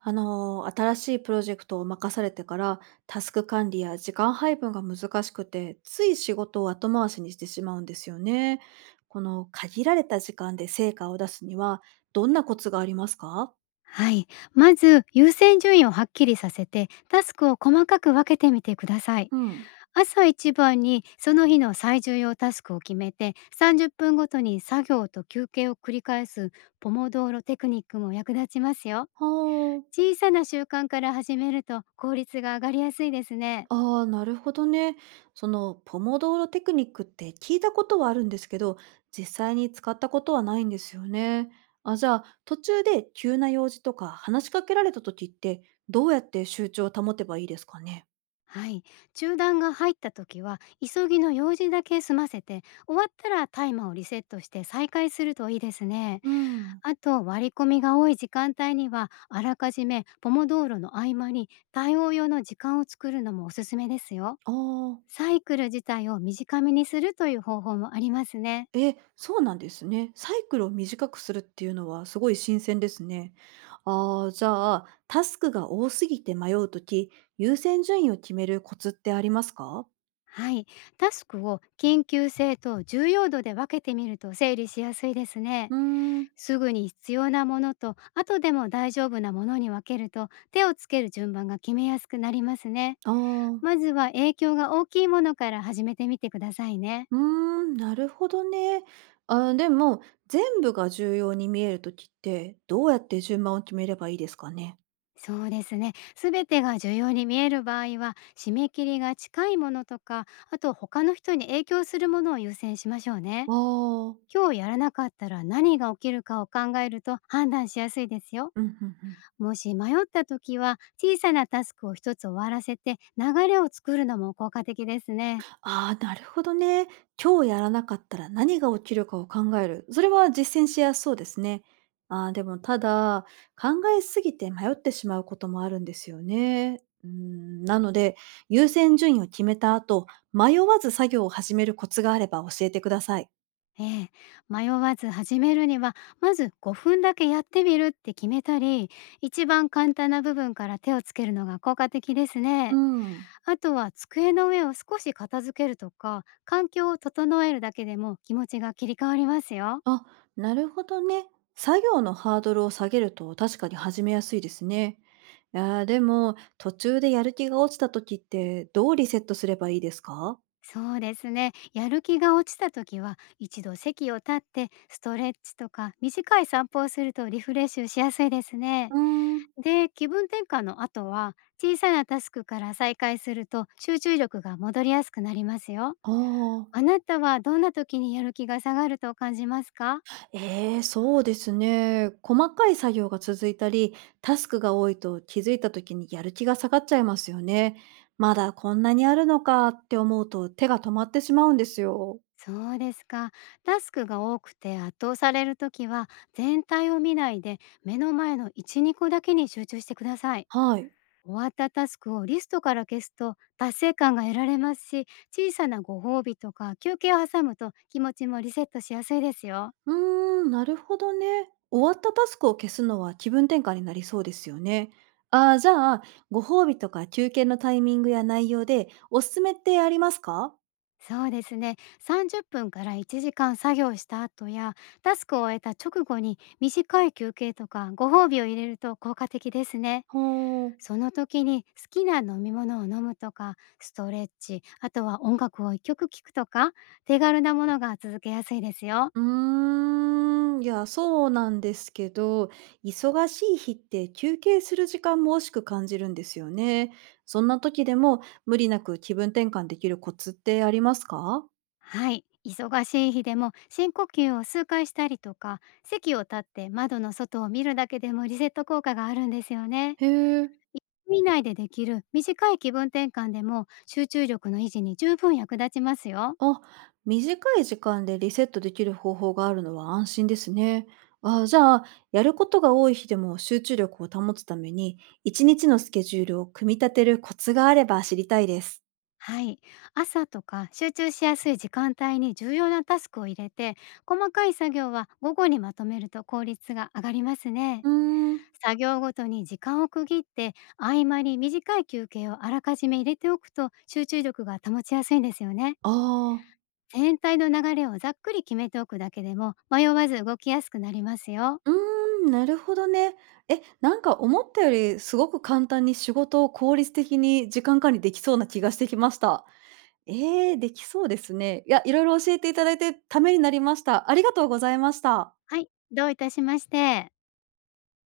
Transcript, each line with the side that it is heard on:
right: 新しいプロジェクトを任されてから、タスク管理や時間配分が難しくて、つい仕事を後回しにしてしまうんですよね。この限られた時間で成果を出すには、どんなコツがありますか？
left: はい。まず優先順位をはっきりさせて、タスクを細かく分けてみてください。
right: うん。
left: 朝一番にその日の最重要タスクを決めて、30分ごとに作業と休憩を繰り返すポモドーロテクニックも役立ちますよ。
right: は
left: 小さな習慣から始めると効率が上がりやすいですね。
right: あ、あーなるほどね。その、ポモドーロテクニックって聞いたことはあるんですけど、実際に使ったことはないんですよね。あ、じゃあ、途中で急な用事とか話しかけられた時って、どうやって集中を保てばいいですかね？
left: はい、中断が入った時は急ぎの用事だけ済ませて、終わったらタイマーをリセットして再開するといいですね。
right: うん。
left: あと、割り込みが多い時間帯にはあらかじめポモドーロの合間に対応用の時間を作るのもおすすめですよ。
right: ああ。
left: サイクル自体を短めにするという方法もありますね。
right: え、そうなんですね。サイクルを短くするっていうのはすごい新鮮ですね。ああ、じゃあ、タスクが多すぎて迷うとき、優先順位を決めるコツってありますか？
left: はい、タスクを緊急性と重要度で分けてみると整理しやすいですね。
right: うーん。
left: すぐに必要なものと後でも大丈夫なものに分けると、手をつける順番が決めやすくなりますね。
right: あ
left: ま
right: あ。
left: ずは影響が大きいものから始めてみてくださいね。
right: うーん、なるほどね。あーでも、全部が重要に見えるときって、どうやって順番を決めればいいですかね。
left: そうですね。すべてが重要に見える場合は、締め切りが近いものとか、あと他の人に影響するものを優先しましょうね。
right: ああ。
left: 今日やらなかったら何が起きるかを考えると判断しやすいですよ。
right: うん、うん、うん。
left: もし迷った時は、小さなタスクを一つ終わらせて流れを作るのも効果的ですね。
right: ああ、なるほどね。今日やらなかったら何が起きるかを考える。それは実践しやすそうですね。ああ、でもただ、考えすぎて迷ってしまうこともあるんですよね。うん、なので、優先順位を決めた後、迷わず作業を始めるコツがあれば教えてください。
left: ええ、迷わず始めるには、まず5分だけやってみるって決めたり、一番簡単な部分から手をつけるのが効果的です
right: う
left: ね。
right: ん。
left: あとは机の上を少し片付けるとか、環境を整えるだけでも気持ちが切り替わりますよ。
right: あ、なるほどね。作業のハードルを下げると確かに始めやすいですね。いやーでも、途中でやる気が落ちた時ってどうリセットすればいいですか？
left: そうですね。やる気が落ちた時は、一度席を立って、ストレッチとか短い散歩をするとリフレッシュしやすいですね。
right: うーん。
left: で、気分転換の後は、小さなタスクから再開すると集中力が戻りやすくなりますよ。
right: ああ、
left: あなたはどんな時にやる気が下がると感じますか？
right: ええ、そうですね。細かい作業が続いたり、タスクが多いと気づいた時にやる気が下がっちゃいますよね。まだこんなにあるのかって思うと手が止まってしまうんですよ。
left: そうですか。タスクが多くて圧倒される時は、全体を見ないで目の前の1、2個だけに集中してください。
right: はい。
left: 終わったタスクをリストから消すと達成感が得られますし、小さなご褒美とか休憩を挟むと気持ちもリセットしやすいですよ。
right: うーん、なるほどね。終わったタスクを消すのは気分転換になりそうですよね。ああ、じゃあ、ご褒美とか休憩のタイミングや内容でおすすめってありますか？
left: そうですね、30分から1時間作業した後や、タスクを終えた直後に短い休憩とかご褒美を入れると効果的ですね。
right: ほう。
left: その時に好きな飲み物を飲むとか、ストレッチ、あとは音楽を一曲聴くとか、手軽なものが続けやすいですよ。
right: うーん、いや、そうなんですけど、忙しい日って休憩する時間も惜しく感じるんですよね。そんな時でも無理なく気分転換できるコツってありますか？
left: はい。忙しい日でも深呼吸を数回したりとか、席を立って窓の外を見るだけでもリセット効果があるんですよね。
right: へえ。
left: 1分以内でできる短い気分転換でも集中力の維持に十分役立ちますよ。
right: あ、短い時間でリセットできる方法があるのは安心ですね。あ、じゃあ、やることが多い日でも集中力を保つために、一日のスケジュールを組み立てるコツがあれば知りたいです。
left: はい。朝とか集中しやすい時間帯に重要なタスクを入れて、細かい作業は午後にまとめると効率が上がりますね。
right: うーん、
left: 作業ごとに時間を区切って、合間に短い休憩をあらかじめ入れておくと集中力が保ちやすいんですよね。
right: ああー。
left: 全体の流れをざっくり決めておくだけでも迷わず動きやすくなりますよ。
right: うーん、なるほどね。え、なんか思ったよりすごく簡単に仕事を効率的に時間管理できそうな気がしてきました。ええ、できそうですね。いや、いろいろ教えていただいてためになりました。ありがとうございました。
left: はい、どういたしまして。